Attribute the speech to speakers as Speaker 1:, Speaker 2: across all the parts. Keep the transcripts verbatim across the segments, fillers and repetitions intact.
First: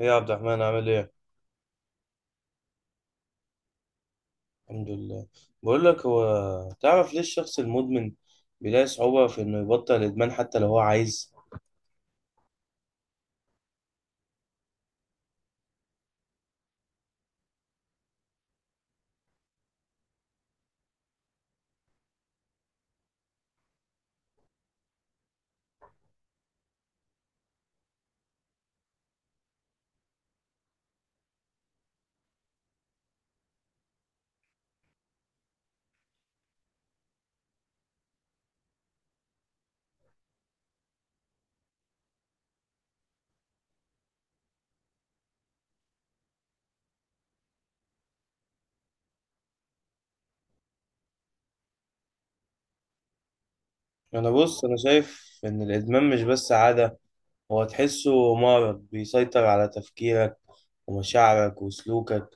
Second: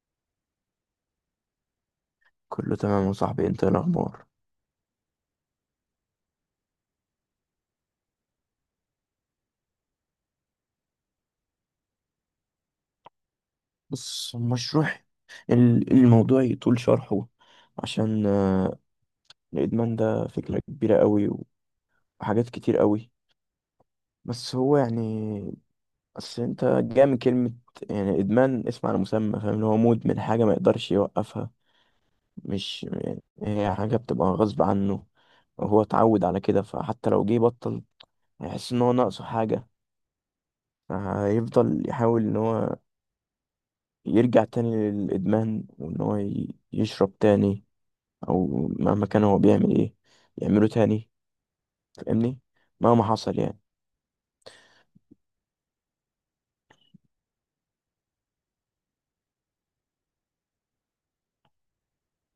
Speaker 1: ايه يا عبد الرحمن عامل ايه؟
Speaker 2: كله تمام يا صاحبي، انت ايه الاخبار؟
Speaker 1: الحمد لله. بقول لك، هو تعرف ليه الشخص المدمن بيلاقي صعوبة في انه يبطل الادمان حتى لو هو عايز؟
Speaker 2: بص المشروع، ال- الموضوع يطول شرحه. عشان آه، الادمان ده فكرة كبيرة قوي وحاجات كتير قوي. بس هو يعني، بس انت جاي من كلمة يعني ادمان اسم على مسمى، فاهم؟ اللي هو مدمن حاجة ما يقدرش يوقفها، مش يعني هي حاجة بتبقى غصب عنه. هو اتعود على كده، فحتى لو جه بطل هيحس ان هو ناقصه حاجة. هيفضل يحاول ان هو يرجع تاني للإدمان، وإن هو ي- يشرب تاني، أو مهما كان هو بيعمل إيه يعمله تاني. فاهمني؟ مهما حصل يعني.
Speaker 1: انا بص، انا شايف ان الادمان مش بس عادة، هو تحسه مرض بيسيطر على تفكيرك ومشاعرك وسلوكك.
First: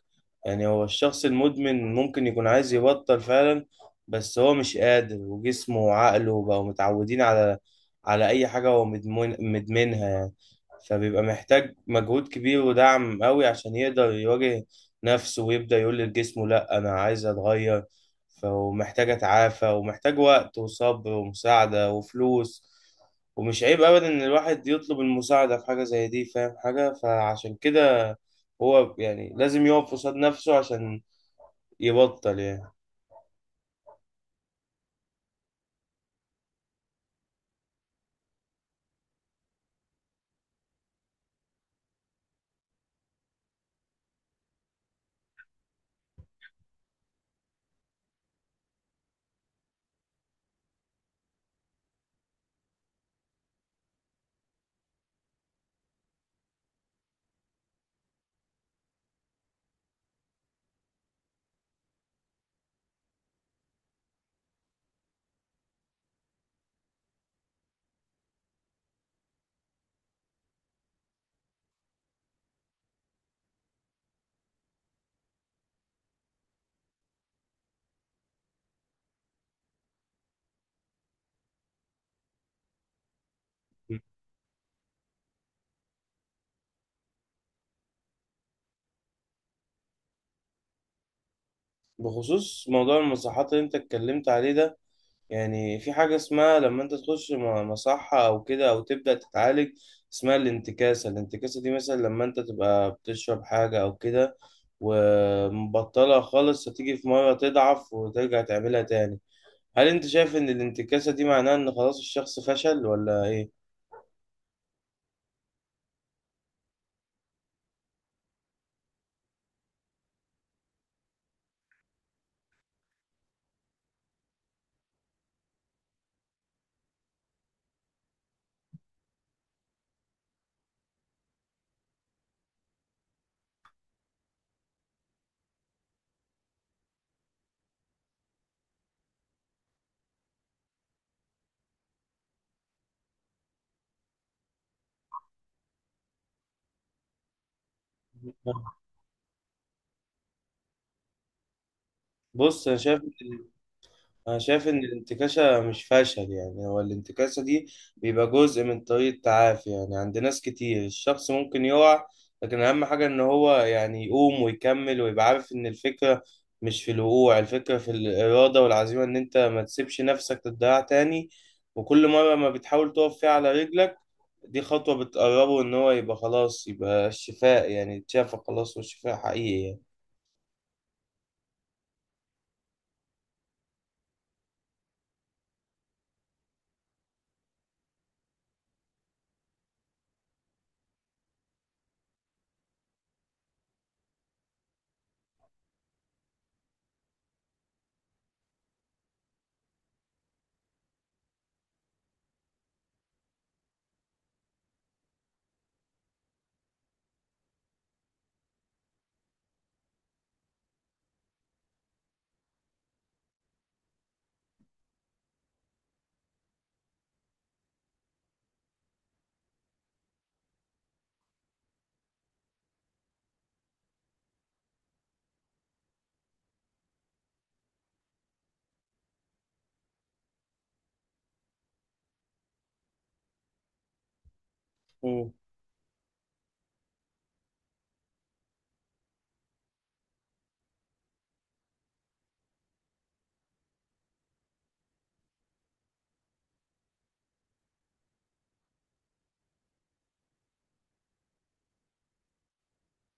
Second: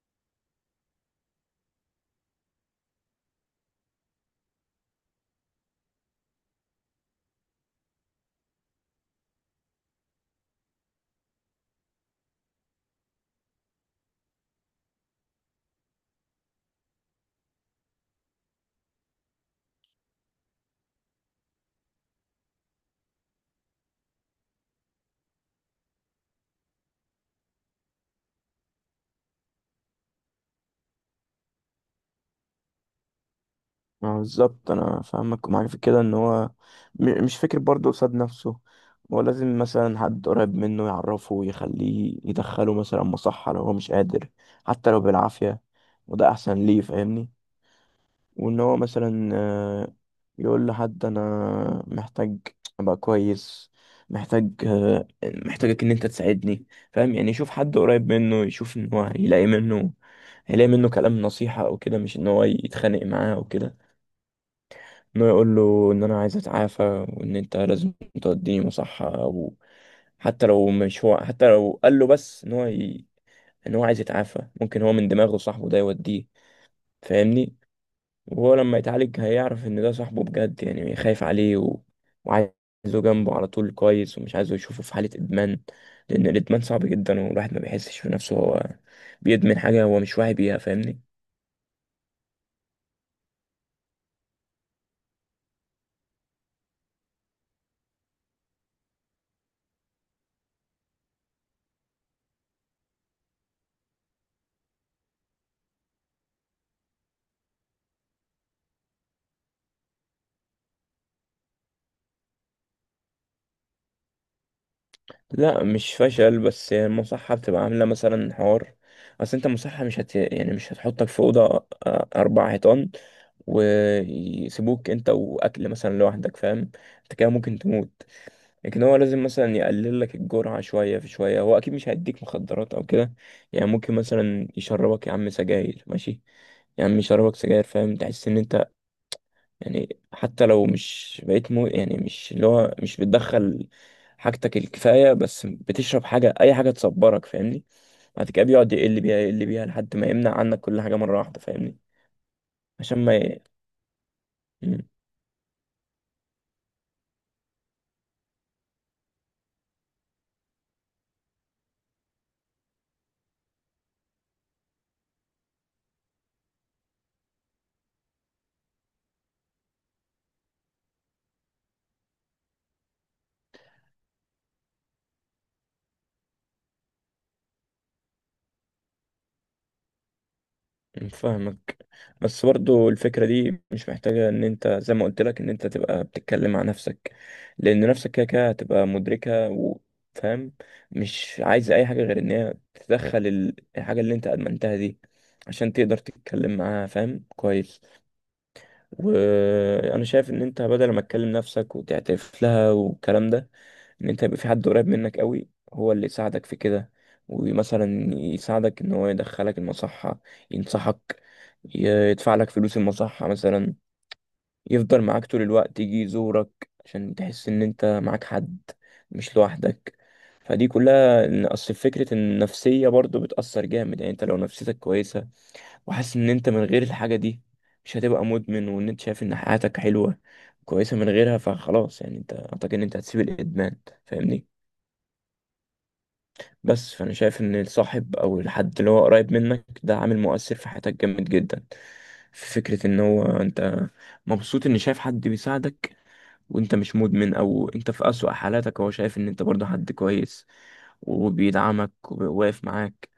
Speaker 1: يعني هو الشخص المدمن ممكن يكون عايز يبطل فعلا، بس هو مش قادر، وجسمه وعقله بقوا متعودين على على أي حاجة هو مدمن مدمنها يعني. فبيبقى محتاج مجهود كبير ودعم قوي عشان يقدر يواجه نفسه ويبدأ يقول لجسمه لأ أنا عايز أتغير، فمحتاج أتعافى، ومحتاج وقت وصبر ومساعدة وفلوس. ومش عيب ابدا ان الواحد يطلب المساعده في حاجه زي دي، فاهم حاجه؟ فعشان كده هو يعني لازم يقف قصاد نفسه عشان يبطل يعني.
Speaker 2: ما هو بالظبط، أنا فاهمك ومعاك في كده. إن هو م- مش فكر برضه قصاد نفسه، هو لازم مثلا حد قريب منه يعرفه ويخليه يدخله مثلا مصحة لو هو مش قادر، حتى لو بالعافية، وده أحسن ليه. فاهمني؟ وان هو مثلا آه، يقول لحد انا محتاج ابقى كويس، محتاج آه، محتاجك ان انت تساعدني. فاهم يعني؟ يشوف حد قريب منه، يشوف ان هو هيلاقي منه، هيلاقي منه كلام نصيحة او كده، مش ان هو يتخانق معاه او كده. ان هو يقول له ان انا عايز اتعافى، وان انت لازم توديني مصحة، او حتى لو مش هو، حتى لو قال له بس ان هو ي... ان هو عايز يتعافى، ممكن هو من دماغه صاحبه ده يوديه. فاهمني؟ وهو لما يتعالج هيعرف ان ده صاحبه بجد، يعني خايف عليه و... وعايزه جنبه على طول، كويس، ومش عايزه يشوفه في حالة ادمان. لان الادمان صعب جدا، والواحد ما بيحسش في نفسه هو بيدمن حاجة، هو مش واعي بيها. فاهمني؟
Speaker 1: بخصوص موضوع المصحات اللي انت اتكلمت عليه ده، يعني في حاجه اسمها لما انت تخش م- مصحه او كده او تبدا تتعالج، اسمها الانتكاسه. الانتكاسه دي مثلا لما انت تبقى بتشرب حاجه او كده ومبطلها خالص، هتيجي في مره تضعف وترجع تعملها تاني. هل انت شايف ان الانتكاسة دي معناها ان خلاص الشخص فشل ولا ايه؟
Speaker 2: لا مش فشل، بس هي المصحة بتبقى عاملة مثلا حوار. اصل انت مصحة مش هت يعني مش هتحطك في أوضة آه، أربع حيطان ويسيبوك انت وأكل مثلا لوحدك، فاهم؟ انت كده ممكن تموت. لكن هو لازم مثلا يقلل لك الجرعة شوية في شوية، هو أكيد مش هيديك مخدرات أو كده. يعني ممكن مثلا يشربك يا عم سجاير، ماشي؟ يا عم يشربك سجاير فاهم، تحس إن أنت يعني حتى لو مش بقيت مو يعني مش اللي هو مش بتدخل حاجتك الكفاية، بس بتشرب حاجة، أي حاجة تصبرك، فاهمني؟ بعد كده بيقعد يقل بيها يقل بيها لحد ما يمنع عنك كل حاجة مرة واحدة، فاهمني؟
Speaker 1: بص انا
Speaker 2: عشان
Speaker 1: شايف،
Speaker 2: ما
Speaker 1: انا
Speaker 2: ي...
Speaker 1: شايف ان الانتكاسة مش فشل يعني. هو الانتكاسة دي بيبقى جزء من طريق التعافي يعني، عند ناس كتير الشخص ممكن يقع، لكن اهم حاجة ان هو يعني يقوم ويكمل، ويبقى عارف ان الفكرة مش في الوقوع، الفكرة في الإرادة والعزيمة، ان انت ما تسيبش نفسك تضيع تاني. وكل مرة ما بتحاول تقف فيها على رجلك، دي خطوة بتقربه إن هو يبقى خلاص، يبقى الشفاء يعني، اتشافى خلاص، والشفاء حقيقي يعني.
Speaker 2: فاهمك. بس برضو الفكرة دي مش محتاجة ان انت زي ما قلت لك ان انت تبقى بتتكلم مع نفسك، لان نفسك كده كده هتبقى مدركة وفاهم، مش عايزة اي حاجة غير ان هي تدخل الحاجة اللي انت ادمنتها دي عشان تقدر تتكلم معاها، فاهم؟ كويس. وانا شايف ان انت بدل ما تكلم نفسك وتعترف لها والكلام ده، ان انت يبقى في حد قريب منك قوي هو اللي يساعدك في كده، ومثلا يساعدك ان هو يدخلك المصحة، ينصحك، ي- يدفع لك فلوس المصحة مثلا، يفضل معاك طول الوقت، يجي يزورك عشان تحس ان انت معاك حد، مش لوحدك. فدي كلها إن اصل فكرة النفسية برضو بتأثر جامد. يعني انت لو نفسيتك كويسة، وحاسس ان انت من غير الحاجة دي مش هتبقى مدمن، وان انت شايف ان حياتك حلوة كويسة من غيرها، فخلاص يعني انت اعتقد ان انت هتسيب الادمان، فاهمني؟
Speaker 1: مم.
Speaker 2: بس فانا شايف ان الصاحب او الحد اللي هو قريب منك ده عامل مؤثر في حياتك جامد جدا. في فكرة ان هو انت مبسوط ان شايف حد بيساعدك وانت مش مدمن، او انت في اسوأ حالاتك هو شايف ان انت برضه حد كويس وبيدعمك وواقف معاك.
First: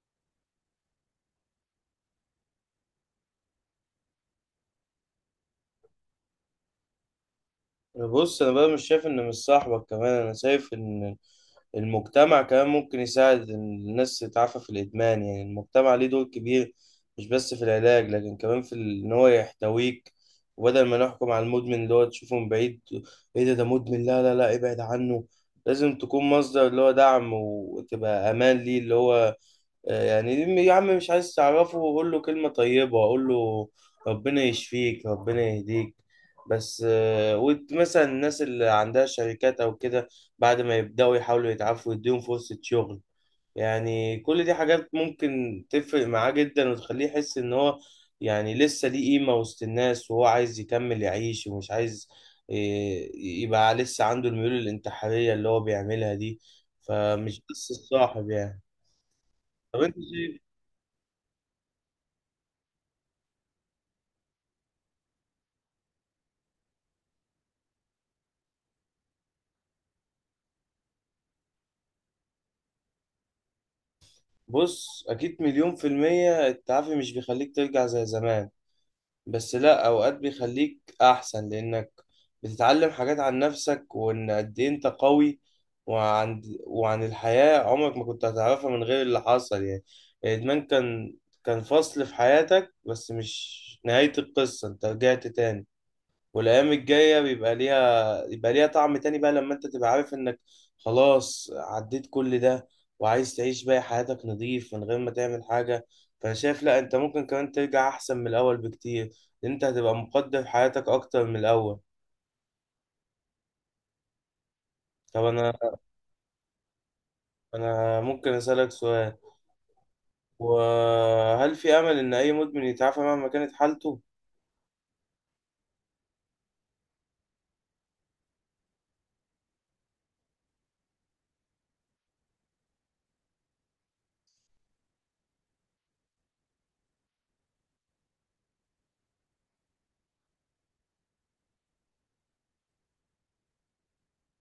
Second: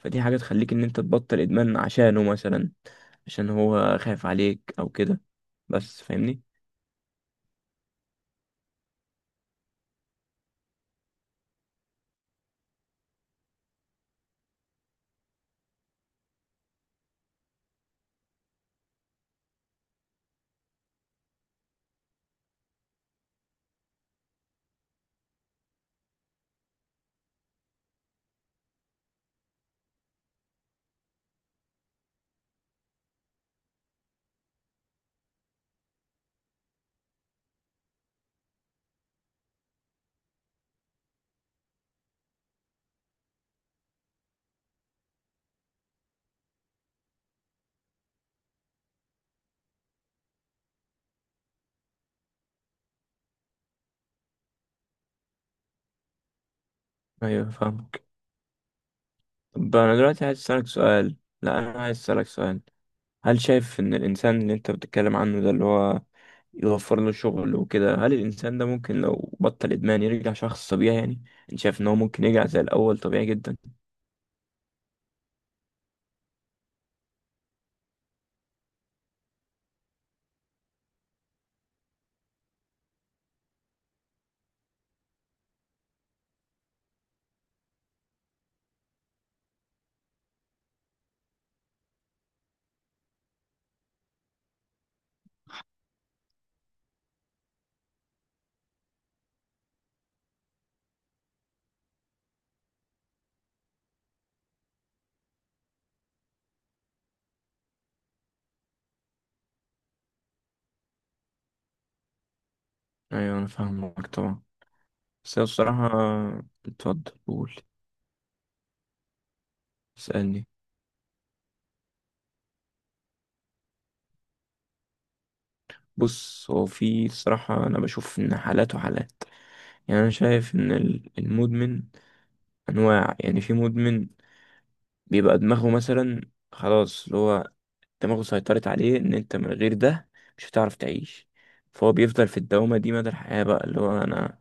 Speaker 2: فدي حاجة تخليك ان انت تبطل ادمان عشانه مثلا، عشان هو خايف عليك او كده، بس فاهمني؟
Speaker 1: بص أنا بقى مش شايف إن مش صاحبك كمان، أنا شايف إن المجتمع كمان ممكن يساعد إن الناس تتعافى في الإدمان. يعني المجتمع ليه دور كبير مش بس في العلاج، لكن كمان في ال- إن هو يحتويك. وبدل ما نحكم على المدمن اللي هو تشوفه من بعيد، إيه ده ده مدمن، لا لا لا ابعد عنه. لازم تكون مصدر اللي هو دعم، وتبقى أمان ليه اللي هو يعني، يا عم مش عايز تعرفه قول له كلمة طيبة، قول له ربنا يشفيك، ربنا يهديك بس. آه، وت- مثلا الناس اللي عندها شركات أو كده، بعد ما يبدأوا يحاولوا يتعافوا يديهم فرصة شغل. يعني كل دي حاجات ممكن تفرق معاه جدا، وتخليه يحس إن هو يعني لسه ليه قيمة وسط الناس، وهو عايز يكمل يعيش، ومش عايز آه، يبقى لسه عنده الميول الانتحارية اللي هو بيعملها دي. فمش
Speaker 2: ايوه
Speaker 1: بس
Speaker 2: فاهمك.
Speaker 1: الصاحب يعني.
Speaker 2: طب
Speaker 1: طب انت
Speaker 2: انا دلوقتي عايز
Speaker 1: شايف؟
Speaker 2: اسألك سؤال. لا انا عايز اسألك سؤال. هل شايف ان الانسان اللي انت بتتكلم عنه ده، اللي هو يوفر له شغل وكده، هل الانسان ده ممكن لو بطل ادمان يرجع شخص طبيعي؟ يعني انت شايف ان هو ممكن يرجع زي الاول طبيعي جدا؟
Speaker 1: بص أكيد مليون في المية، التعافي مش بيخليك ترجع زي زمان، بس لأ، أوقات بيخليك أحسن، لأنك بتتعلم حاجات عن نفسك، وإن قد إيه أنت قوي، وعن وعن الحياة، عمرك ما كنت هتعرفها من غير اللي حصل يعني. الإدمان كان كان فصل في حياتك بس مش نهاية القصة. أنت رجعت تاني، والايام الجايه بيبقى ليها، يبقى ليها طعم تاني بقى، لما انت تبقى عارف انك خلاص عديت كل ده، وعايز تعيش بقى حياتك نظيف من غير ما تعمل حاجه. فانا شايف لا، انت ممكن كمان ترجع احسن من الاول بكتير، لأن انت هتبقى مقدر حياتك اكتر من الاول.
Speaker 2: ايوه انا فاهمك طبعا.
Speaker 1: طب
Speaker 2: بس هي
Speaker 1: انا
Speaker 2: الصراحة، اتفضل قول.
Speaker 1: انا ممكن اسالك سؤال؟
Speaker 2: اسألني.
Speaker 1: وهل في امل ان اي مدمن يتعافى مهما كانت حالته؟
Speaker 2: بص، هو في الصراحة انا بشوف ان حالات وحالات. يعني انا شايف ان ال- المدمن انواع. يعني في مدمن بيبقى دماغه مثلا خلاص، اللي هو دماغه سيطرت عليه ان انت من غير ده مش هتعرف تعيش، فهو بيفضل في الدوامة دي مدى الحياة بقى، اللي هو انا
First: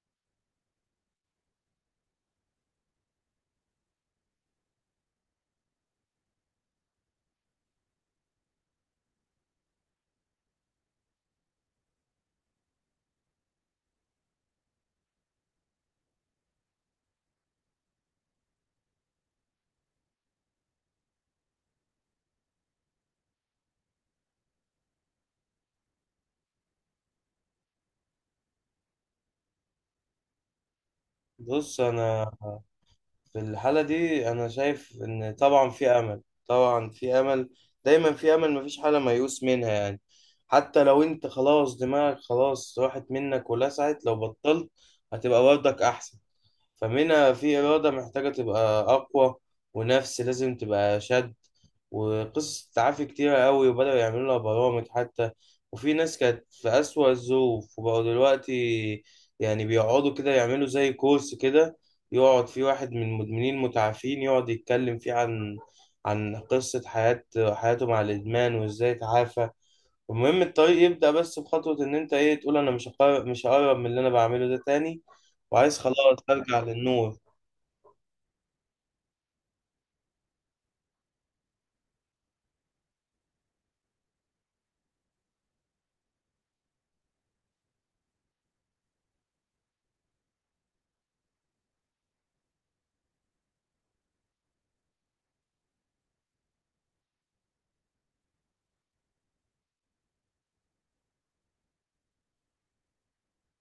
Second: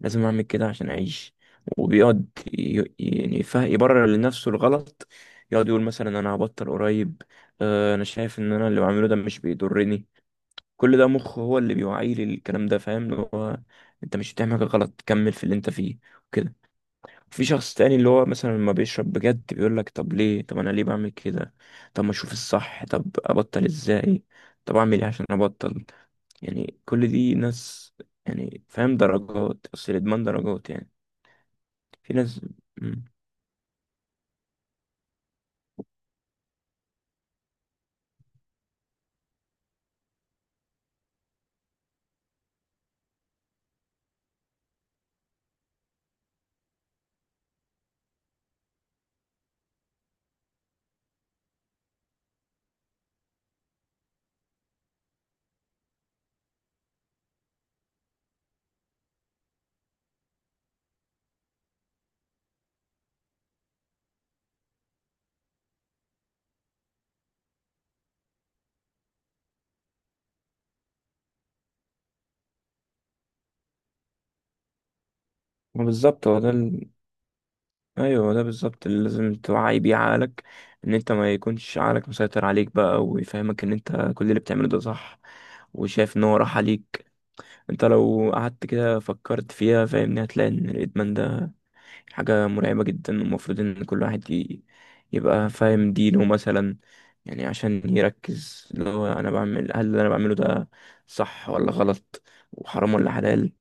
Speaker 2: لازم اعمل كده عشان اعيش. وبيقعد ي- يعني فا يبرر لنفسه الغلط، يقعد يقول مثلا انا هبطل قريب، آه، انا شايف ان انا اللي بعمله ده مش بيضرني. كل ده مخه هو اللي بيوعيه للكلام ده، فاهم؟ اللي هو انت مش بتعمل حاجه غلط، كمل في اللي انت فيه وكده. في شخص تاني اللي هو مثلا لما بيشرب بجد بيقول لك طب ليه؟ طب انا ليه بعمل كده؟ طب ما اشوف الصح، طب ابطل ازاي؟ طب اعمل ايه عشان ابطل؟ يعني كل دي ناس، يعني فاهم؟ درجات، اصل الادمان درجات يعني.
Speaker 1: بص
Speaker 2: في
Speaker 1: انا
Speaker 2: ناس. مم.
Speaker 1: في الحالة دي أنا شايف إن طبعا في أمل، طبعا في أمل، دايما في أمل، مفيش حالة ميؤوس منها يعني. حتى لو أنت خلاص دماغك خلاص راحت منك ولسعت، لو بطلت هتبقى برضك أحسن. فمنها في إرادة محتاجة تبقى أقوى، ونفس لازم تبقى شد. وقصص تعافي كتيرة قوي، وبدأوا يعملوا لها برامج حتى، وفي ناس كانت في أسوأ الظروف وبقوا دلوقتي يعني بيقعدوا كده يعملوا زي كورس كده، يقعد فيه واحد من المدمنين المتعافين يقعد يتكلم فيه عن عن قصة حياة حياته مع الإدمان وإزاي تعافى. المهم الطريق يبدأ بس بخطوة، إن أنت إيه تقول أنا مش هقرب، مش هقرب من اللي أنا بعمله ده تاني، وعايز
Speaker 2: ما
Speaker 1: خلاص
Speaker 2: بالظبط، هو ده
Speaker 1: أرجع
Speaker 2: ال...
Speaker 1: للنور.
Speaker 2: ايوه هو ده بالظبط اللي لازم توعي بيه عقلك. ان انت ما يكونش عقلك مسيطر عليك بقى ويفهمك ان انت كل اللي بتعمله ده صح، وشايف ان هو راح عليك. انت لو قعدت كده فكرت فيها، فاهمني، هتلاقي ان الادمان ده حاجة مرعبة جدا. ومفروض ان كل واحد ي... يبقى فاهم دينه مثلا، يعني عشان يركز اللي هو انا بعمل، هل اللي انا بعمله ده صح ولا غلط؟ وحرام ولا حلال؟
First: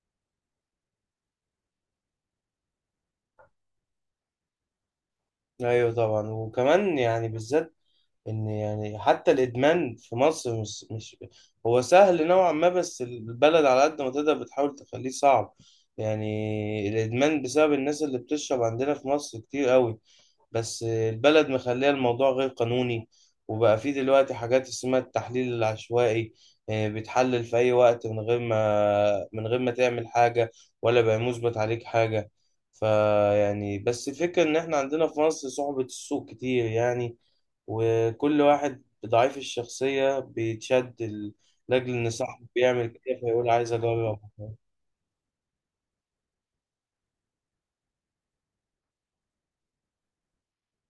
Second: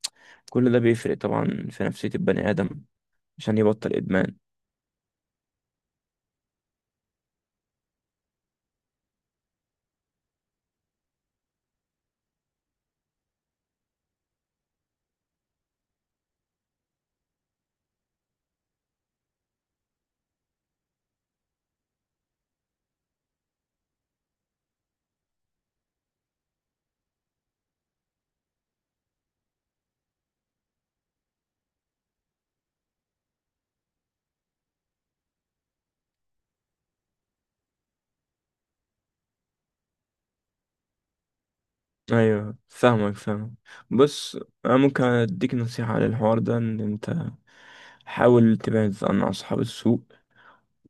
Speaker 2: كل ده بيفرق طبعا في نفسية البني آدم عشان يبطل إدمان.
Speaker 1: أيوه طبعا، وكمان يعني بالذات إن يعني، حتى الإدمان في مصر مش مش هو سهل نوعا ما، بس البلد على قد ما تقدر بتحاول تخليه صعب. يعني الإدمان بسبب الناس اللي بتشرب عندنا في مصر كتير قوي، بس البلد مخليه الموضوع غير قانوني، وبقى فيه دلوقتي حاجات اسمها التحليل العشوائي، آه، بتحلل في أي وقت من غير ما، من غير ما تعمل حاجة، ولا بقى مثبت عليك حاجة. فيعني بس الفكرة إن إحنا عندنا في مصر صعوبة السوق كتير يعني، وكل واحد ضعيف الشخصية بيتشد ال- لأجل إن صاحبه
Speaker 2: أيوه
Speaker 1: بيعمل
Speaker 2: فاهمك
Speaker 1: كده، فيقول
Speaker 2: فاهمك.
Speaker 1: عايز أجرب.
Speaker 2: بص، أنا ممكن أديك نصيحة على الحوار ده. إن أنت حاول تبعد عن أصحاب السوء،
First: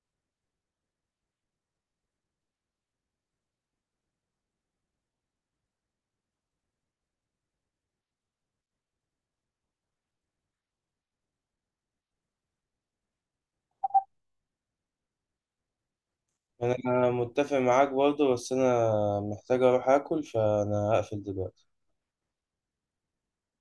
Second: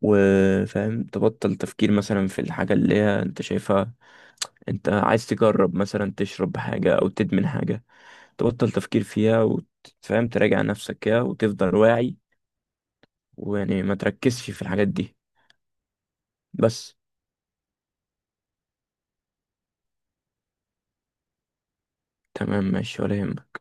Speaker 2: وفاهم تبطل تفكير مثلا في الحاجة اللي هي أنت شايفها. أنت عايز تجرب مثلا تشرب حاجة أو تدمن حاجة، تبطل تفكير فيها وتفهم تراجع نفسك كده وتفضل واعي، ويعني ما تركزش في الحاجات دي بس.
Speaker 1: أنا متفق معاك برضه، بس أنا محتاج أروح آكل فأنا هقفل دلوقتي.
Speaker 2: تمام ماشي، ولا يهمك.